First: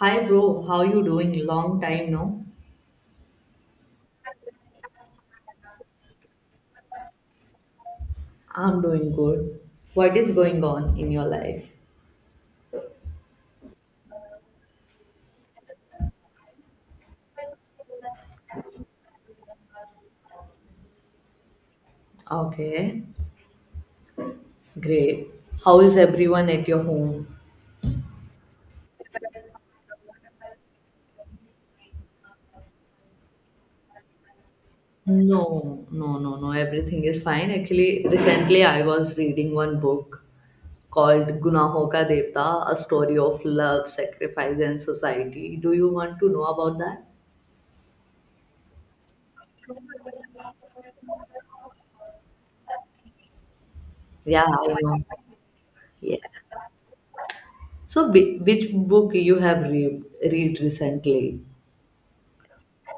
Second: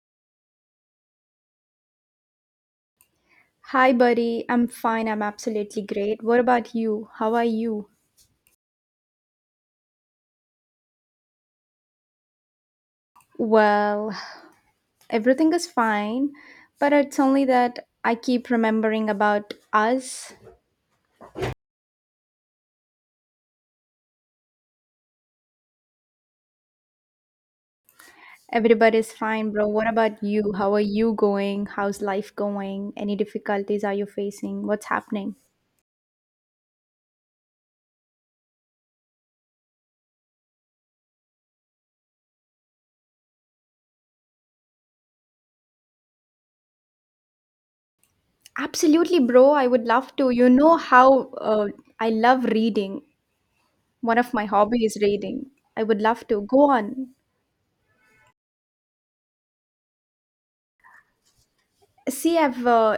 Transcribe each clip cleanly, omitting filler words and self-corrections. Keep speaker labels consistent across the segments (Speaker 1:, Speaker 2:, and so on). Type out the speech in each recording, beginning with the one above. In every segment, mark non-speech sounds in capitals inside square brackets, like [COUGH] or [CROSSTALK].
Speaker 1: Hi bro, how you doing? Long time no?
Speaker 2: Hi, buddy. I'm fine. I'm absolutely great. What about you? How are you?
Speaker 1: I'm doing good. What is going on in your life?
Speaker 2: Well, everything is fine, but it's only that I keep remembering about us.
Speaker 1: Okay. Great. How is everyone at your home?
Speaker 2: Everybody's fine, bro. What about you? How are you going? How's life going? Any difficulties are you facing? What's happening?
Speaker 1: No, no, no, no. Everything is fine. Actually, recently I was reading one book called Gunahon Ka Devta, A Story of Love, Sacrifice and Society. Do you want to know about that?
Speaker 2: Absolutely, bro. I would love to. You know how I love reading. One of
Speaker 1: Yeah,
Speaker 2: my
Speaker 1: I
Speaker 2: hobby is
Speaker 1: know.
Speaker 2: reading. I would
Speaker 1: Yeah.
Speaker 2: love to. Go on.
Speaker 1: So which book you have read, read recently?
Speaker 2: See, I've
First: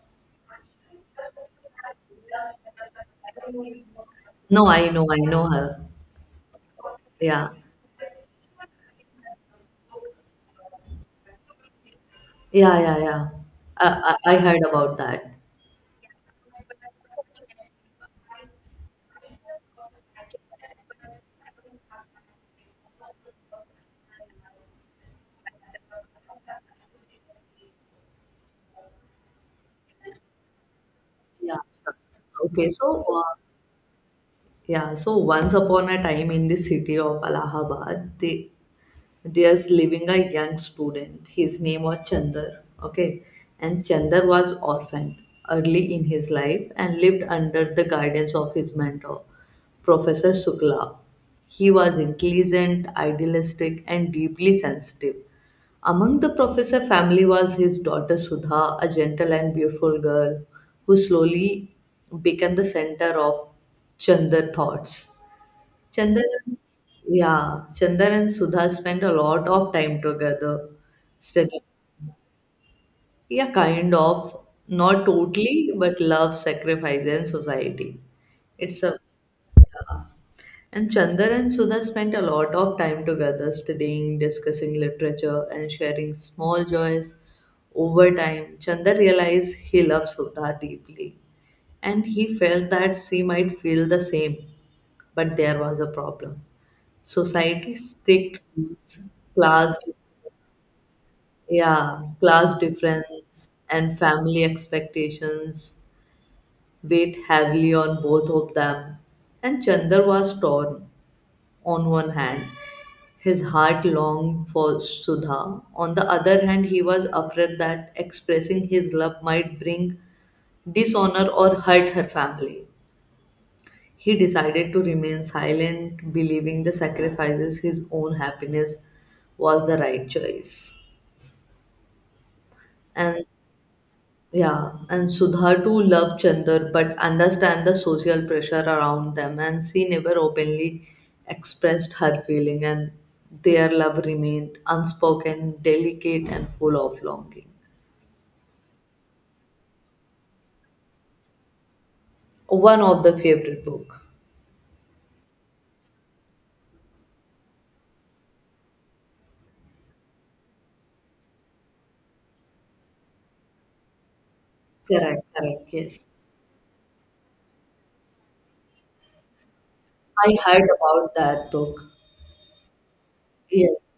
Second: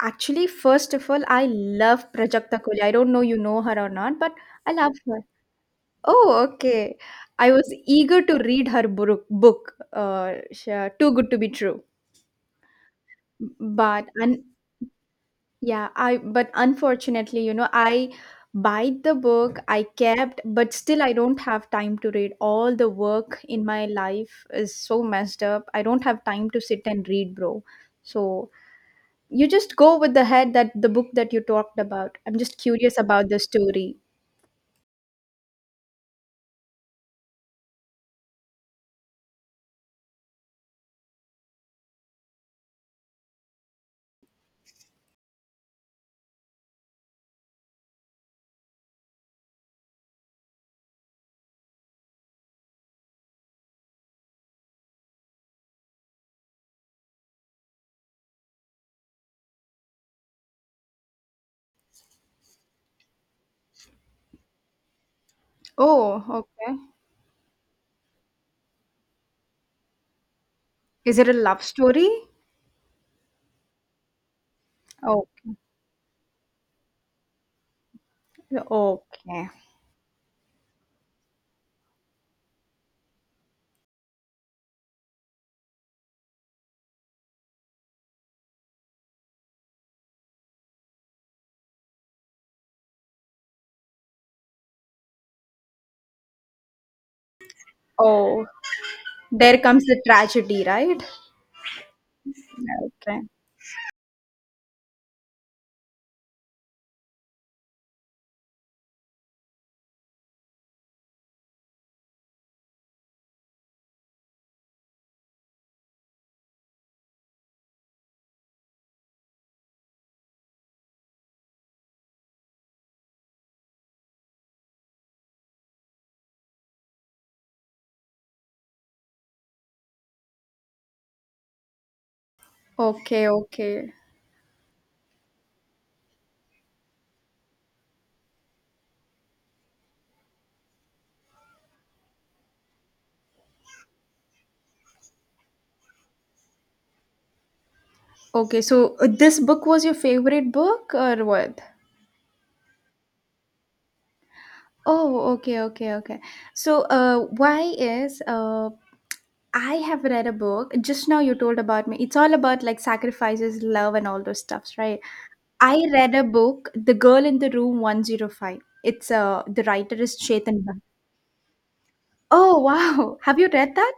Speaker 2: actually, first of all, I love Prajakta Kohli. I don't know you know her or not, but
Speaker 1: No,
Speaker 2: I love
Speaker 1: I
Speaker 2: her.
Speaker 1: know her.
Speaker 2: Oh, okay.
Speaker 1: Yeah.
Speaker 2: I was eager to read her book, Too Good to Be True.
Speaker 1: Yeah, yeah, yeah.
Speaker 2: But
Speaker 1: I
Speaker 2: un-
Speaker 1: heard about that.
Speaker 2: yeah, I but unfortunately, I bought the book, I kept, but still I don't have time to read. All the work in my life is so messed up. I don't have time to sit and read, bro. So you just go with the head that the book that you
Speaker 1: Yeah.
Speaker 2: talked about. I'm just
Speaker 1: Okay.
Speaker 2: curious about the story.
Speaker 1: Yeah. So once upon a time in the city of Allahabad, there's living a young student. His name was Chandar. Okay. And Chandar was orphaned early in his life and lived under the guidance of his mentor, Professor Sukla. He was intelligent, idealistic, and deeply sensitive. Among the professor family was his daughter Sudha, a gentle and beautiful girl who slowly became the center of Chandar thoughts.
Speaker 2: Oh,
Speaker 1: Chandan,
Speaker 2: okay.
Speaker 1: yeah, Chandan and Sudha spend a lot of time together
Speaker 2: Is it a
Speaker 1: studying.
Speaker 2: love story?
Speaker 1: Yeah, kind of, not
Speaker 2: Okay.
Speaker 1: totally, but love, sacrifice, and society. It's a
Speaker 2: Okay.
Speaker 1: and Chandan and Sudha spent a lot of time together studying, discussing literature, and sharing small joys. Over time, Chandan realized he loved Sudha deeply, and he felt that she might feel the same, but there was a problem. Society strict
Speaker 2: Oh,
Speaker 1: rules,
Speaker 2: there
Speaker 1: class,
Speaker 2: comes the tragedy, right?
Speaker 1: yeah, class
Speaker 2: Okay.
Speaker 1: difference, and family expectations weighed heavily on both of them. And Chandar was torn on one hand. His heart longed for Sudha. On the other hand, he was afraid that expressing his love might bring dishonor or hurt her family. He decided to remain silent, believing the sacrifices his own happiness was the right choice. And
Speaker 2: Okay, okay.
Speaker 1: yeah, and Sudha too loved Chandar but understand the social pressure around them and she never openly expressed her feeling and their love remained unspoken, delicate and full of longing.
Speaker 2: Okay, so this book was your favorite book or what?
Speaker 1: One of the favorite book.
Speaker 2: Oh, okay, okay, okay. So, why is I have read a book just now you told about me. It's all about like sacrifices, love, and all those stuffs, right?
Speaker 1: Correct, correct,
Speaker 2: I
Speaker 1: yes.
Speaker 2: read a book, The Girl in the Room 105. It's The writer is
Speaker 1: I
Speaker 2: Chetan
Speaker 1: heard
Speaker 2: Bhatt.
Speaker 1: about that book.
Speaker 2: Oh wow. [LAUGHS] Have you read
Speaker 1: Yes.
Speaker 2: that?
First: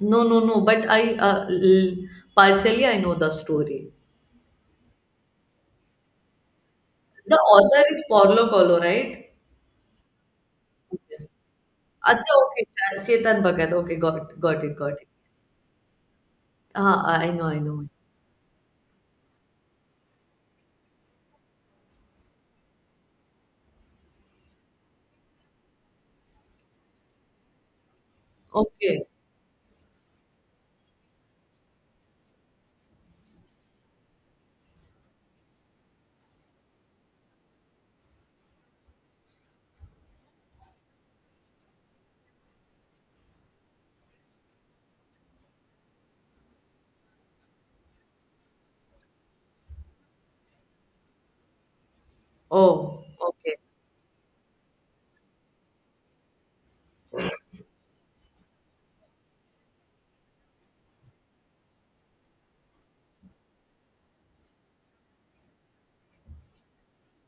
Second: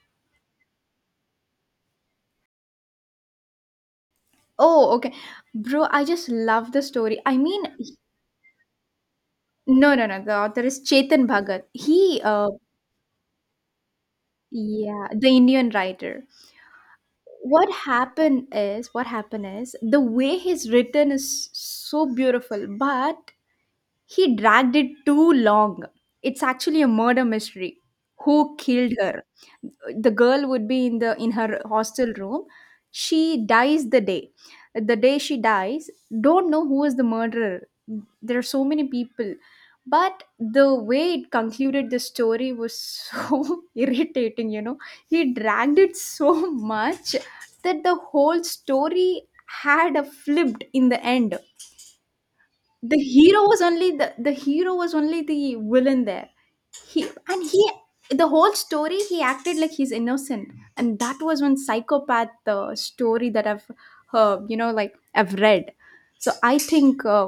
Speaker 1: No, no, no. But partially I know the story.
Speaker 2: Oh, okay. Bro, I just love the story.
Speaker 1: The author is Paulo Coelho, right?
Speaker 2: No, no, no. The author is
Speaker 1: Yes.
Speaker 2: Chetan Bhagat. He
Speaker 1: Achha, okay. Chetan Bhagat. Okay, got it, got it.
Speaker 2: Yeah, the Indian writer.
Speaker 1: Ah, I know, I know.
Speaker 2: What happened is the way he's written is so beautiful, but he dragged it too long. It's actually a murder mystery. Who killed
Speaker 1: Okay.
Speaker 2: her? The girl would be in her hostel room. She dies the day. The day she dies, don't know who is the murderer. There are so many people, but the way it concluded the story was so [LAUGHS] irritating. He dragged it so much that the whole story had a flipped in the end. The
Speaker 1: Oh,
Speaker 2: hero
Speaker 1: okay.
Speaker 2: was only the hero was only the villain there. He, the whole story he acted like he's innocent, and that was one psychopath story that I've you know like I've read. So I think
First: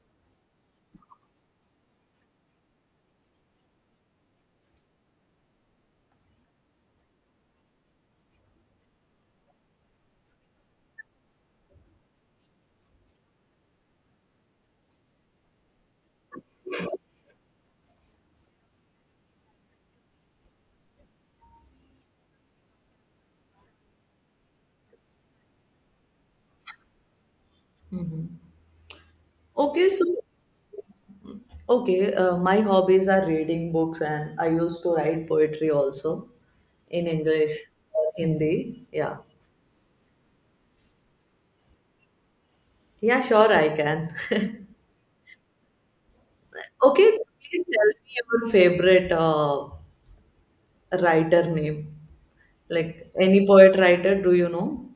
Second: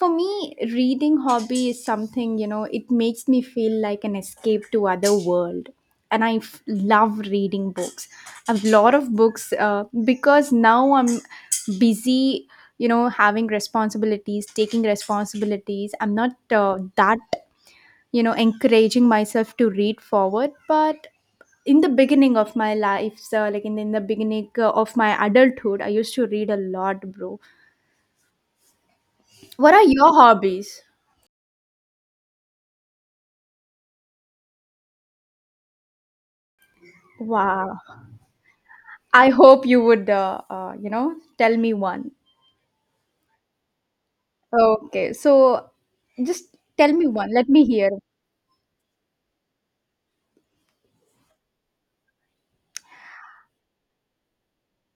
Speaker 2: for me reading hobby is something, you know, it makes me feel like an escape to other world, and I love reading books. I have a lot of books, because now I'm busy, you know, having responsibilities, taking responsibilities. I'm not that, you know, encouraging myself to read forward, but in the beginning of my life, so like in the beginning of my adulthood I used to read a lot, bro.
Speaker 1: Hmm.
Speaker 2: What are
Speaker 1: Okay, so
Speaker 2: your hobbies?
Speaker 1: okay. My hobbies are reading books, and I used to write poetry also in English
Speaker 2: Wow.
Speaker 1: or Hindi. Yeah.
Speaker 2: I hope you would you know, tell me one.
Speaker 1: Yeah, sure, I can. [LAUGHS]
Speaker 2: Okay, so just tell me
Speaker 1: Okay,
Speaker 2: one, let
Speaker 1: please
Speaker 2: me
Speaker 1: tell
Speaker 2: hear.
Speaker 1: me your favorite writer name? Like any poet writer, do you know?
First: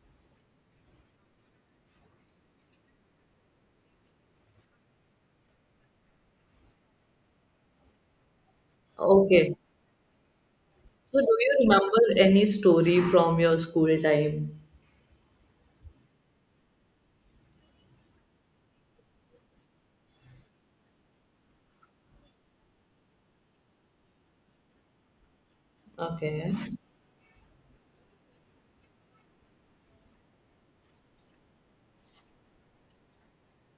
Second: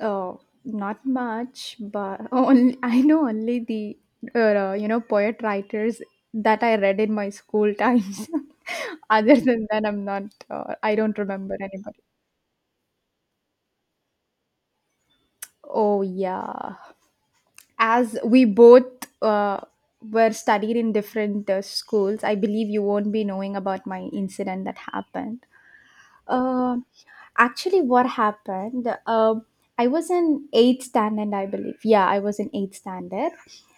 Speaker 2: Oh, not much, but [LAUGHS] only I know only the you know, poet writers that I read in my school times. [LAUGHS] Other
Speaker 1: Okay.
Speaker 2: than that, I'm not. I don't
Speaker 1: So do you
Speaker 2: remember
Speaker 1: remember
Speaker 2: anybody.
Speaker 1: any story from your school time?
Speaker 2: Oh yeah. As we both uh, were studied in different schools, I believe you won't be knowing about my incident that happened.
Speaker 1: Okay.
Speaker 2: Uh, actually, what happened? I was in eighth standard, I believe. Yeah, I was in eighth standard,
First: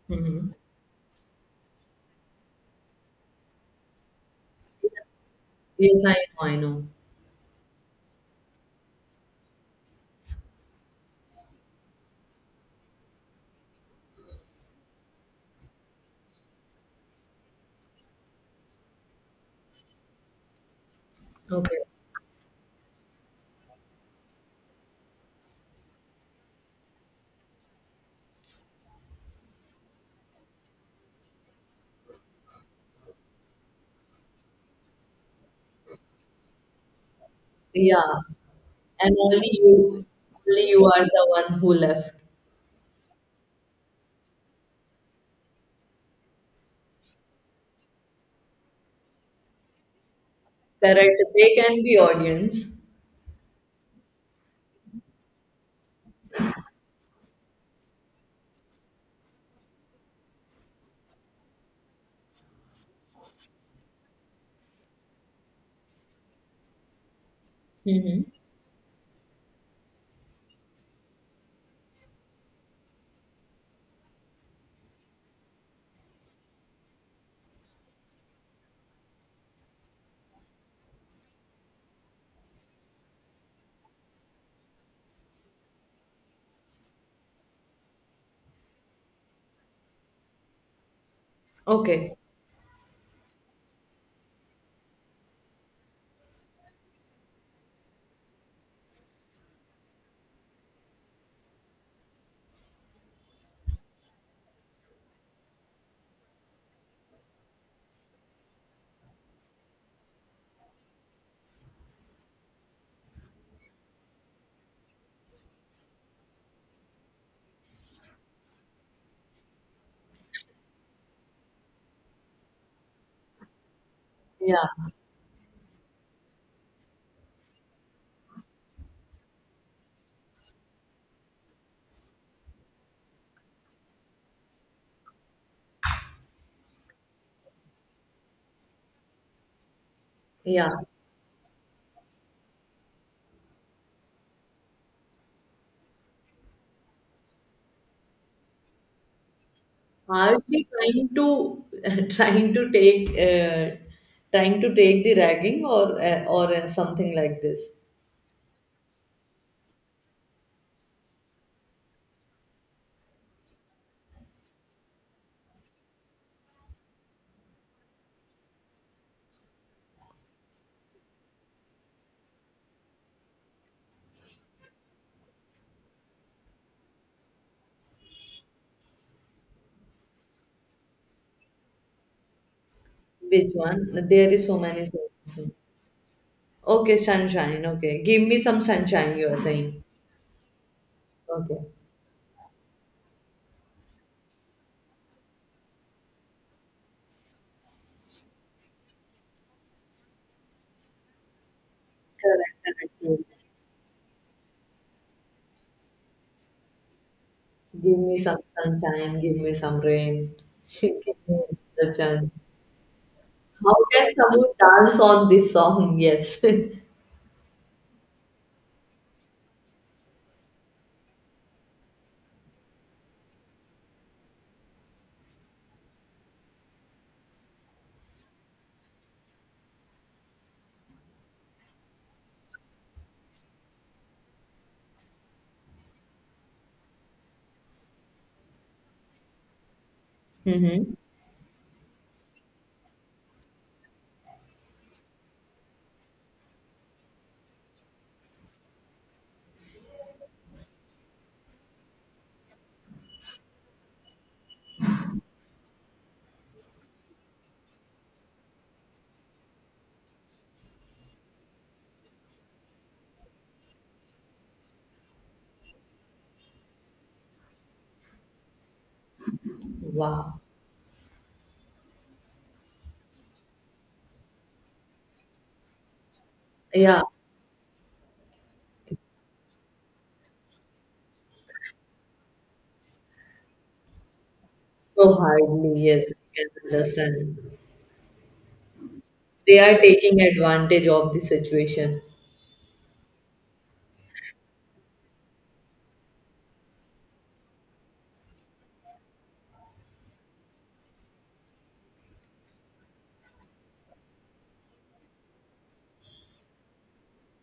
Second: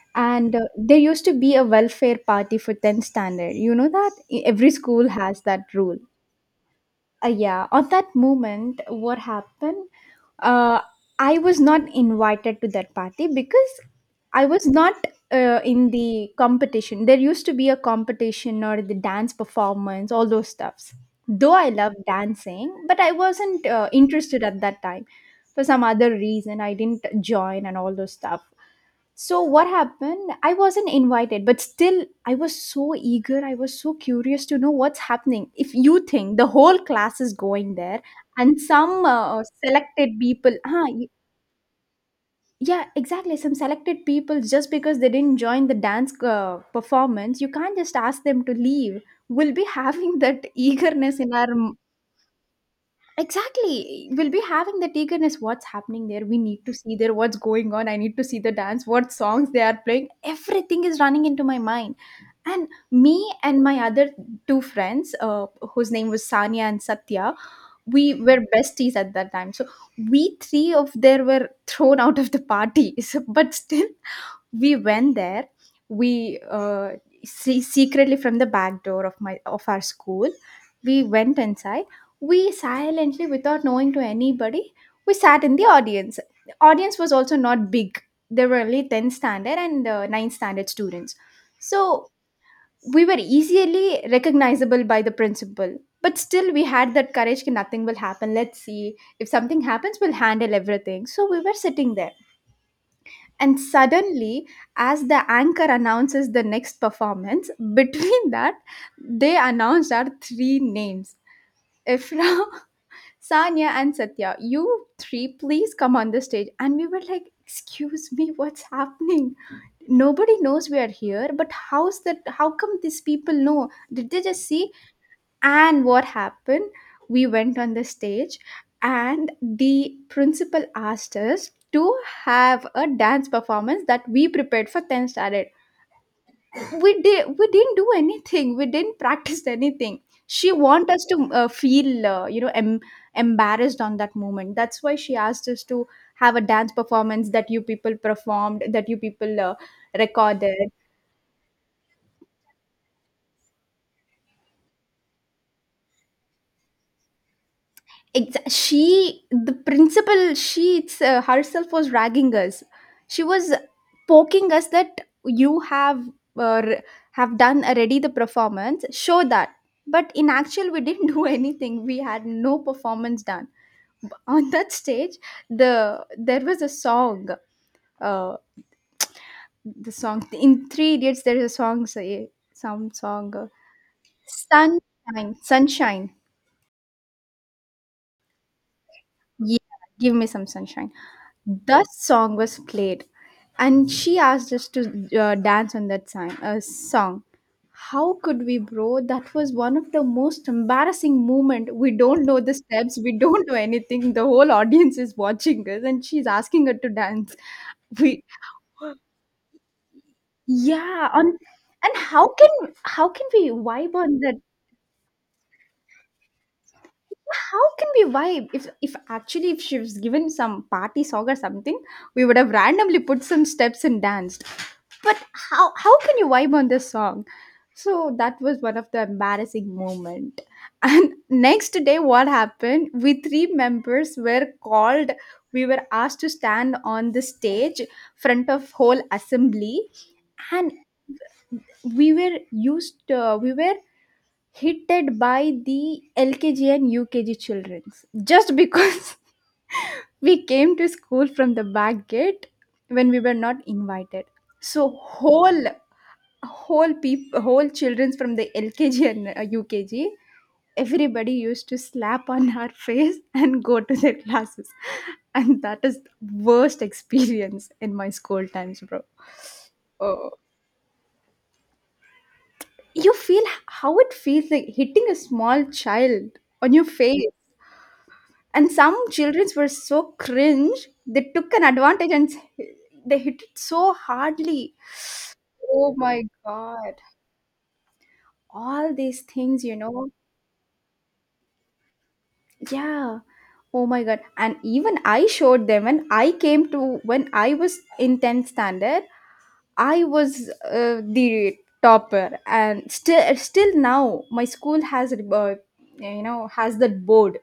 Speaker 1: Hmm.
Speaker 2: and there used to be a welfare party for tenth standard. You know that E, every school has that rule.
Speaker 1: Yes, I know, I know.
Speaker 2: Yeah, on that moment what happened? uh, I was not invited to that party because I was not in the competition. There used to be a competition or the dance performance, all those stuffs. Though I
Speaker 1: Okay.
Speaker 2: love dancing, but I wasn't interested at that time, for some other reason I didn't join and all those stuff. So what happened? I wasn't invited, but still I was so eager. I was so curious to know what's happening. If you think the whole class is going there
Speaker 1: Yeah.
Speaker 2: and some
Speaker 1: And only you,
Speaker 2: selected people,
Speaker 1: only you are the one who left.
Speaker 2: yeah, exactly. Some selected people, just because they didn't join the dance performance, you can't just ask them to leave. We'll be [LAUGHS] having that
Speaker 1: Correct.
Speaker 2: eagerness in our,
Speaker 1: They can be audience.
Speaker 2: exactly. We'll be having the eagerness. What's happening there. We need to see there what's going on. I need to see the dance, what songs they are playing. Everything is running into my mind. And me and my other two friends, whose name was Sanya and Satya, we
Speaker 1: Hmm.
Speaker 2: were besties at that time. So we three of there were thrown out of the party. [LAUGHS] So, but still, we went there. we uh, Secretly from the back door of my of our school we went inside. We silently, without knowing to anybody, we sat in the audience. The audience was also not big. There were only 10th standard and 9th standard students, so
Speaker 1: Okay.
Speaker 2: we were easily recognizable by the principal, but still we had that courage, "Ki nothing will happen, let's see if something happens, we'll handle everything." So we were sitting there, and suddenly, as the anchor announces the next performance, [LAUGHS] between that, they announced our three names. Ifra, [LAUGHS] Sanya, and Satya, you three, please come on the stage. And we were like, excuse me, what's happening? Nobody knows we are here, but how's that? How come these people know? Did they just
Speaker 1: Yeah.
Speaker 2: see? And what happened? We went on the stage, and the principal asked us to have a dance performance that we prepared for tenth standard. We did. We didn't do anything. We didn't practice anything. She
Speaker 1: Yeah.
Speaker 2: want us to feel, you know, embarrassed on that moment. That's why she asked us to have a dance performance that you people performed, that you people
Speaker 1: Are
Speaker 2: recorded.
Speaker 1: she trying to [LAUGHS] trying to take uh, trying to take the ragging or something like this?
Speaker 2: Exa She, the principal, herself was ragging us. She was poking us that you have uh, r- have done already the performance. Show that. But in actual, we didn't [LAUGHS] do anything. We had no performance done. On that stage, there was a song. Uh, the song in Three Idiots. There is a song. Say some song.
Speaker 1: Which one? There is so many
Speaker 2: Sunshine,
Speaker 1: songs.
Speaker 2: sunshine.
Speaker 1: Okay, sunshine. Okay, give me some sunshine. You are
Speaker 2: Yeah,
Speaker 1: saying.
Speaker 2: give me some sunshine.
Speaker 1: Okay,
Speaker 2: That song was played, and she asked us to dance on that song. How could we, bro? That was one of the most embarrassing moment. We don't know
Speaker 1: correct,
Speaker 2: the
Speaker 1: correct.
Speaker 2: steps.
Speaker 1: Yes.
Speaker 2: We don't know anything. The whole audience is watching us, and she's asking her to dance.
Speaker 1: Give me
Speaker 2: We,
Speaker 1: some sunshine. Give me some rain. [LAUGHS]
Speaker 2: yeah,
Speaker 1: Give
Speaker 2: on
Speaker 1: me the
Speaker 2: and how
Speaker 1: chance.
Speaker 2: can, how can we
Speaker 1: How
Speaker 2: vibe
Speaker 1: can
Speaker 2: on that,
Speaker 1: someone dance on this song? Yes. [LAUGHS]
Speaker 2: how can we vibe if actually if she was given some party song or something, we would have randomly put some steps and danced. But how can you vibe on this song? So that was one of the embarrassing moment, [LAUGHS] and next day what happened, we three members were called, we were asked to stand on the stage, front of whole assembly, and
Speaker 1: Mm-hmm.
Speaker 2: we were we were hated by the LKG and UKG children just because [LAUGHS] we came to school from the back gate when we were not invited. So whole people, whole childrens from the LKG and UKG, everybody used to slap on her [LAUGHS] face and go to their classes, and that is the worst experience in my school times, bro. Oh.
Speaker 1: Wow.
Speaker 2: You feel how it feels like hitting a small child on your
Speaker 1: Yeah.
Speaker 2: face. And some childrens were so cringe, they took an advantage and they hit it so hardly.
Speaker 1: So hardly.
Speaker 2: Oh
Speaker 1: Yes,
Speaker 2: my
Speaker 1: I can
Speaker 2: god.
Speaker 1: understand.
Speaker 2: All these
Speaker 1: They
Speaker 2: things, you
Speaker 1: are
Speaker 2: know.
Speaker 1: taking advantage of the situation.
Speaker 2: Yeah. Oh my god. And even I showed them when I came to, when I was in 10th standard, I was the topper, and still now my school has you know, has that board,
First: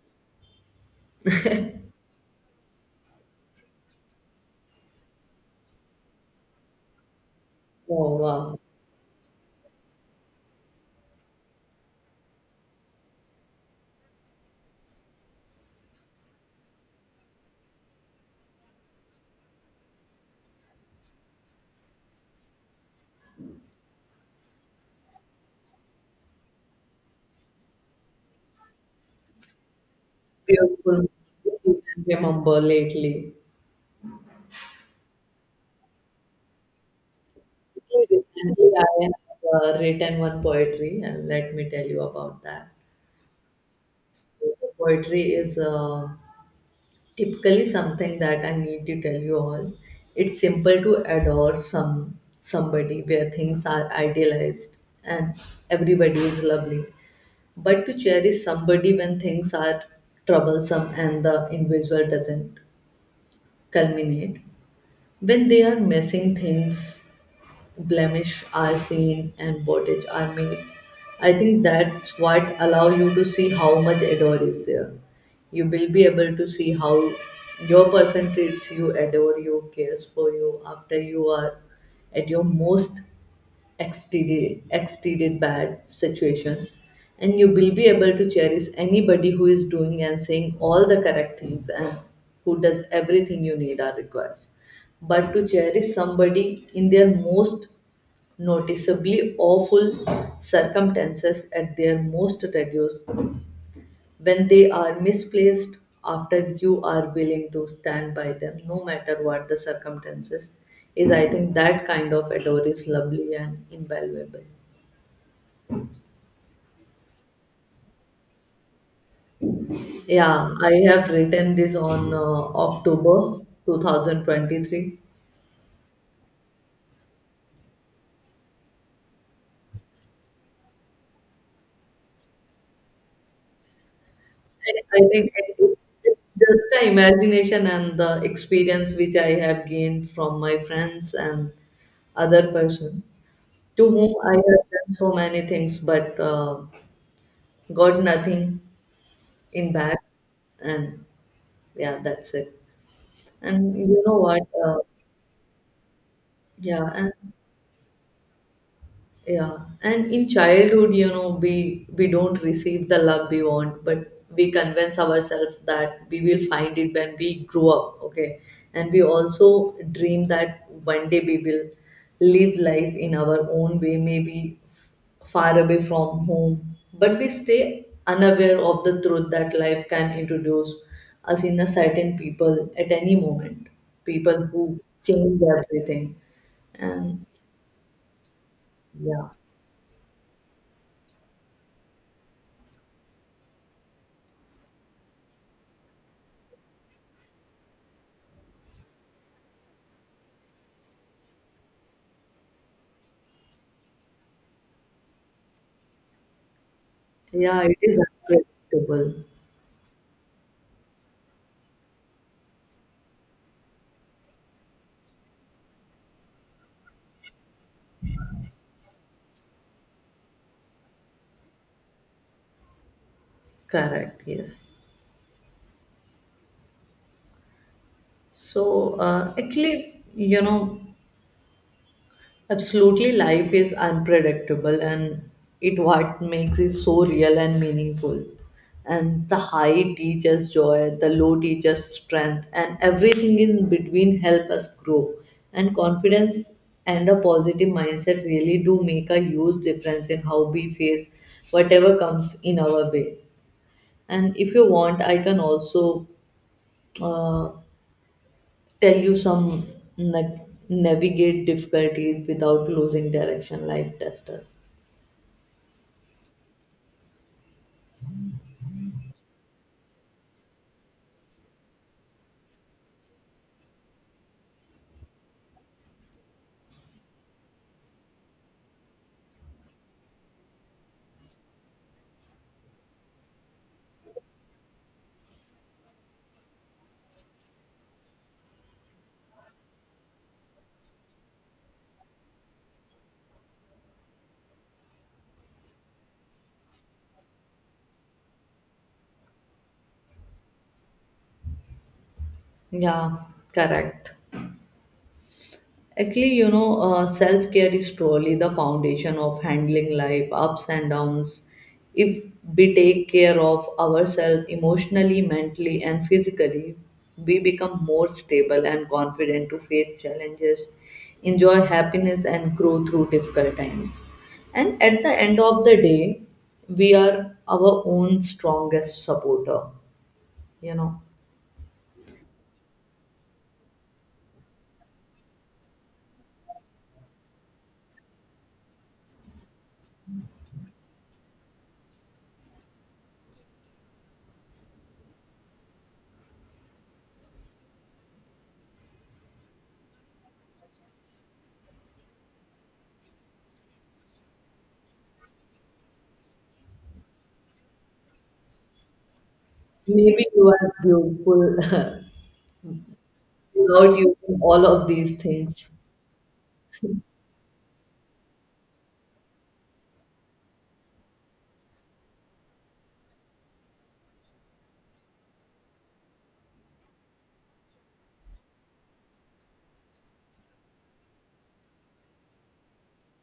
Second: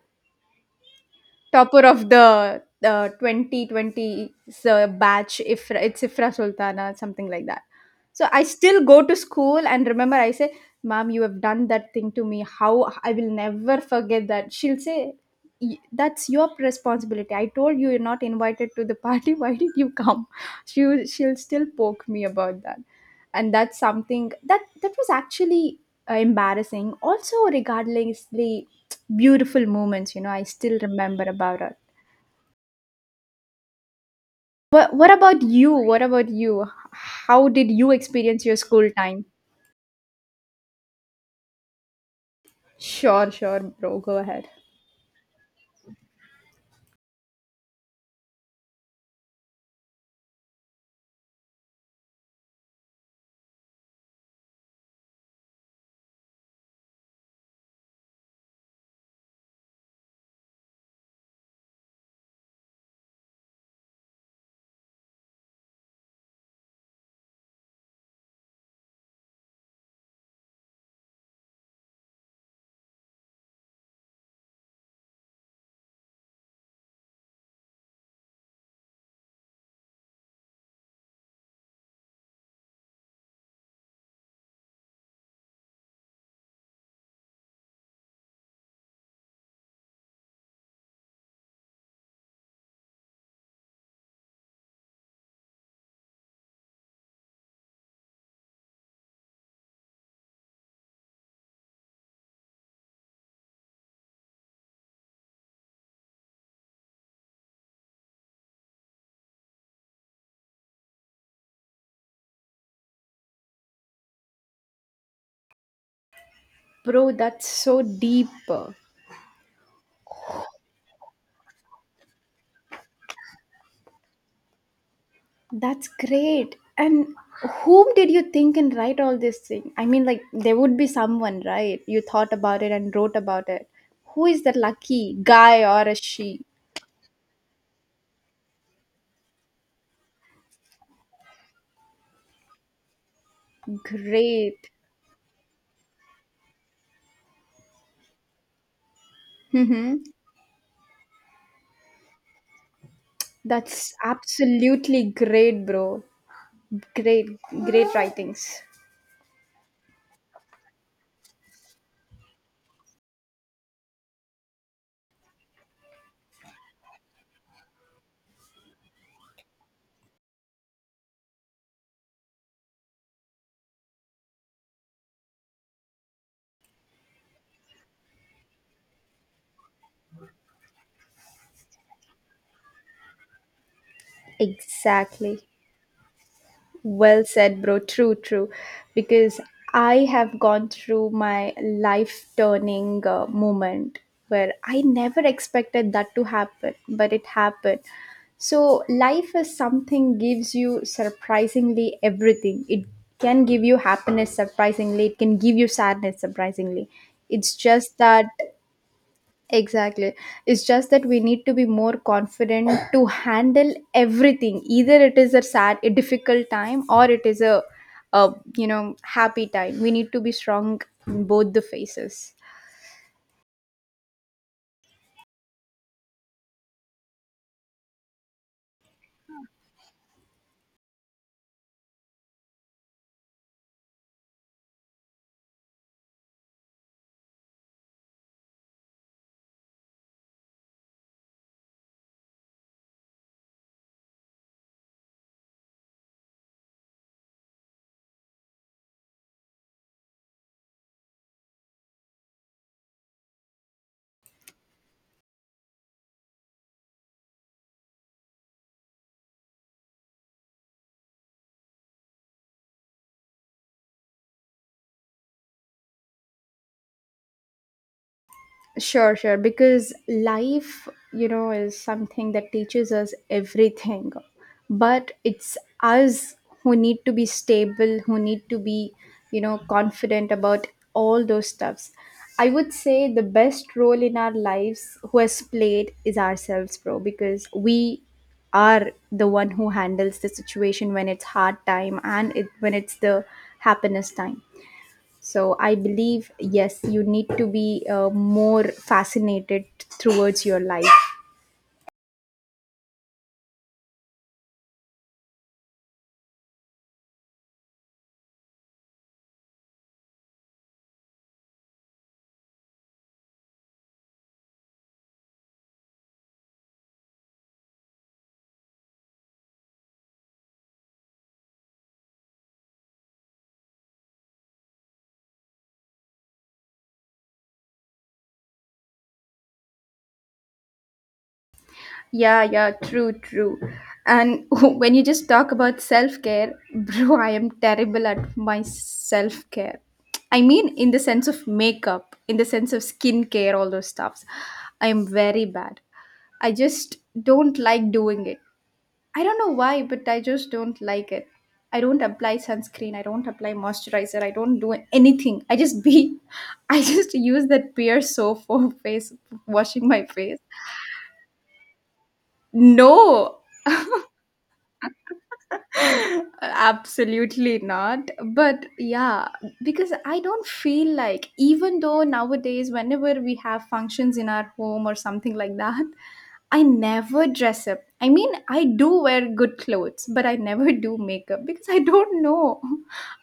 Speaker 2: topper of the 2020 batch, if it's Ifra Sultana, something like that.
Speaker 1: Oh
Speaker 2: So I
Speaker 1: wow.
Speaker 2: still go to school and remember, I say, "Mom, you have done that thing to me, how I will never forget that." She'll say, "Y- that's your responsibility, I told you you're not invited to the party, [LAUGHS] why did you come?" She will- she'll still poke me about that. And that's something that, that was actually embarrassing, also regardlessly beautiful moments, you know, I still
Speaker 1: Beautiful.
Speaker 2: remember
Speaker 1: You
Speaker 2: about it.
Speaker 1: can remember lately.
Speaker 2: What about you, what about you, how did you
Speaker 1: Recently,
Speaker 2: experience your
Speaker 1: recently
Speaker 2: school
Speaker 1: I
Speaker 2: time?
Speaker 1: have written one poetry, and let me tell you about that.
Speaker 2: Sure, sure, bro, go
Speaker 1: So,
Speaker 2: ahead.
Speaker 1: the poetry is typically something that I need to tell you all. It's simple to adore somebody where things are idealized and everybody is lovely, but to cherish somebody when things are troublesome and the individual doesn't culminate, when they are missing things blemish are seen and bondage are made. I think that's what allow you to see how much adore is there. You will be able to see how your person treats you, adore you, cares for you after you are at your most exceeded bad situation. And you will be able to cherish anybody who is doing and saying all the correct things and who does everything you need or requires but to cherish somebody in their most noticeably awful circumstances at their most reduced when they are misplaced after you are willing to stand by them no matter what the circumstances is. I think that kind of adore is lovely and invaluable.
Speaker 2: Bro, that's so deep.
Speaker 1: Yeah, I have written this on october 2023.
Speaker 2: That's great. And whom did you think and write all this thing? I mean, like, there would be someone, right, you thought about it and wrote about it. Who is that
Speaker 1: And I
Speaker 2: lucky
Speaker 1: think
Speaker 2: guy or a
Speaker 1: it's
Speaker 2: she?
Speaker 1: just the imagination and the experience which I have gained from my friends and other person. To whom I have
Speaker 2: Great.
Speaker 1: done so many things, but got nothing in back.
Speaker 2: Mm-hmm.
Speaker 1: And yeah, that's it. And
Speaker 2: That's
Speaker 1: you know what?
Speaker 2: absolutely great, bro.
Speaker 1: Yeah, and
Speaker 2: Great, great writings.
Speaker 1: Yeah, and in childhood, you know, we don't receive the love we want, but we convince ourselves that we will find it when we grow up, okay? And we also dream that one day we will live life in our own way, maybe far away from home, but we stay unaware of the truth that life can introduce us in a certain people at any moment, people who change
Speaker 2: Exactly.
Speaker 1: everything. And
Speaker 2: Well said, bro. True, true.
Speaker 1: yeah.
Speaker 2: Because I have gone through my life turning moment where I never expected that to happen, but it happened. So, life is something gives you surprisingly everything. It can give you happiness surprisingly, it can give you sadness surprisingly. It's
Speaker 1: Yeah, it is
Speaker 2: just that.
Speaker 1: unpredictable.
Speaker 2: Exactly. It's just that we need to be more confident to handle everything. Either it is a sad, a difficult time, or it is a you know, happy time. We need to be strong in both the phases.
Speaker 1: Correct, yes. Actually, you know, absolutely life is unpredictable and it what makes it so real and meaningful. And the high teaches joy, the low teaches strength, and everything in between help us grow. And confidence and a positive mindset really do make a huge difference in how we face whatever comes in our way. And if you want, I can also uh, tell you some like navigate difficulties without losing direction like testers.
Speaker 2: Sure, sure. Because life, you know, is something that teaches us everything. But it's us who need to be stable, who need to be, you know, confident about all those stuffs. I would say the best role in our lives who has played is ourselves, bro, because we are the one who handles the situation when it's hard time and it, when it's the happiness time. So I believe, yes, you need to be more fascinated towards your life.
Speaker 1: Yeah, correct. Actually, you know, self care is truly the foundation of handling life ups and downs. If we take care of ourselves emotionally, mentally, and physically, we become more stable and confident to face challenges, enjoy happiness, and grow through difficult times. And at the end of the day, we are our own strongest supporter, you know.
Speaker 2: Yeah, yeah, true, true. And [LAUGHS] when you just talk about self care, [LAUGHS] bro, I am terrible at my self care. I mean, in the sense of makeup, in the sense of skincare, all those stuffs. I am very bad. I just don't like doing it. I don't know why, but I just don't like it. I don't apply sunscreen. I don't apply moisturizer. I don't do anything. I just be, [LAUGHS] I just use that pear soap for face washing my
Speaker 1: Maybe
Speaker 2: face.
Speaker 1: you are beautiful [LAUGHS]
Speaker 2: No,
Speaker 1: without using all of these things.
Speaker 2: [LAUGHS] absolutely not. But yeah, because I don't feel like, even though nowadays, whenever we have functions in our home or something like that, I never dress up. I mean, I do wear good clothes, but I never [LAUGHS] do makeup because I don't know.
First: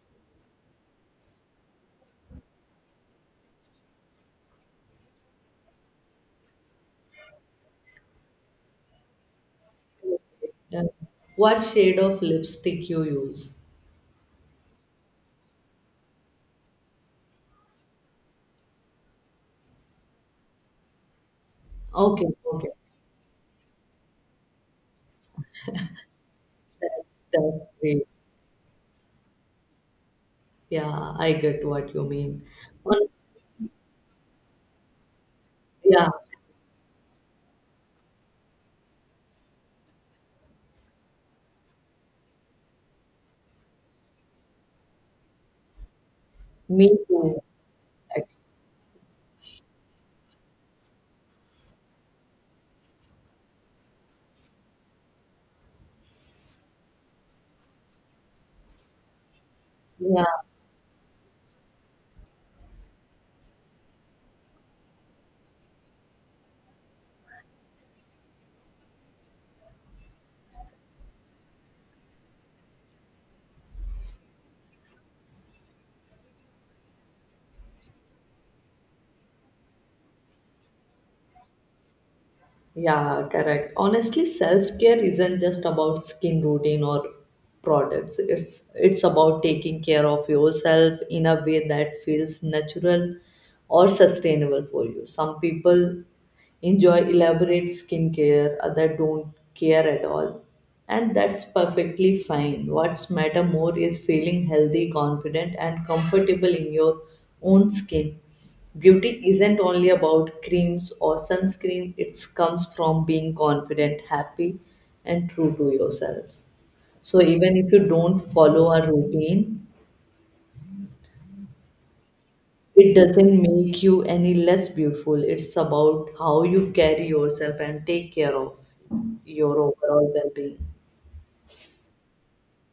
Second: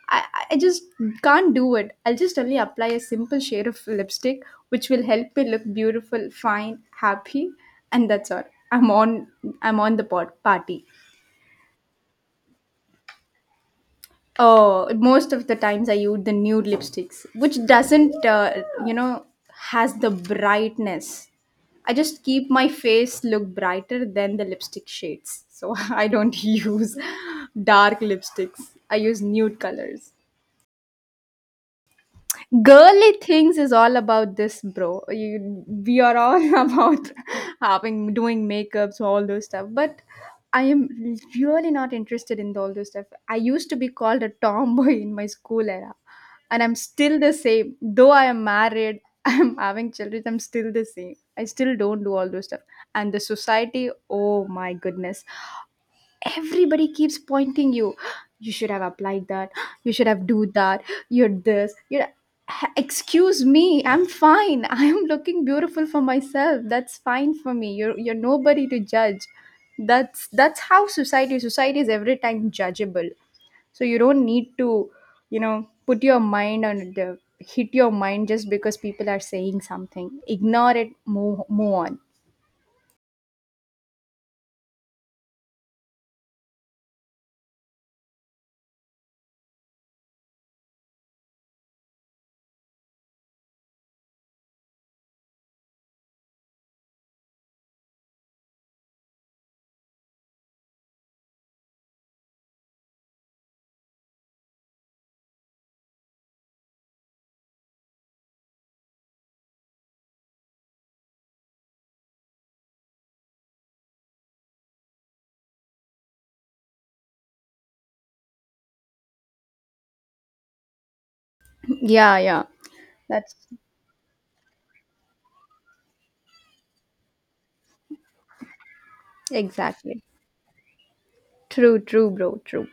Speaker 2: I, I just can't do it. I'll just only apply a simple shade of lipstick, which will help me look beautiful, fine, happy, and that's all. I'm on. I'm on the pot
Speaker 1: Yeah.
Speaker 2: party.
Speaker 1: What shade of lipstick you use?
Speaker 2: Oh, most of the times I use the nude lipsticks, which doesn't, you know, has the brightness. I just
Speaker 1: Okay,
Speaker 2: keep my
Speaker 1: okay.
Speaker 2: face look brighter than the lipstick shades. So [LAUGHS] I don't use
Speaker 1: That's
Speaker 2: dark
Speaker 1: great.
Speaker 2: lipsticks. I use nude colors.
Speaker 1: Yeah, I get what you mean. Hon-
Speaker 2: Girly things is all about this, bro. You, we
Speaker 1: Yeah,
Speaker 2: are all [LAUGHS] about having doing makeups all those stuff, but I am really not interested in all those stuff. I used to be called a tomboy in my school era, and I'm
Speaker 1: me
Speaker 2: still the
Speaker 1: too.
Speaker 2: same. Though I
Speaker 1: Ac-
Speaker 2: am married, [LAUGHS] I'm having children, I'm still the same. I still don't do all those stuff. And the society, oh my goodness, everybody keeps pointing you, [GASPS] you should have applied that, [GASPS] you should
Speaker 1: Yeah,
Speaker 2: have do that, you're this, you're excuse me, I'm fine. [LAUGHS] I'm looking beautiful for myself, that's fine for me. You're nobody to judge. That's how society is, every time judgeable. So you don't need to, you know, put your mind on the hit your mind just because people are saying something. Ignore it, move on.
Speaker 1: yeah, correct. Honestly, self-care isn't just about skin routine or products. It's about taking care of yourself in a way that feels natural or sustainable for you. Some people enjoy elaborate skincare, other don't care at all. And that's perfectly fine. What's matter more is feeling healthy, confident, and comfortable in your own skin. Beauty isn't only about creams or sunscreen, it comes from being confident, happy, and true to yourself. So, even if you don't follow a routine,
Speaker 2: [LAUGHS] Yeah, yeah,
Speaker 1: it
Speaker 2: that's
Speaker 1: doesn't make you any less beautiful. It's about how you carry yourself and take care of your
Speaker 2: exactly
Speaker 1: overall well being.
Speaker 2: true. True, bro, true.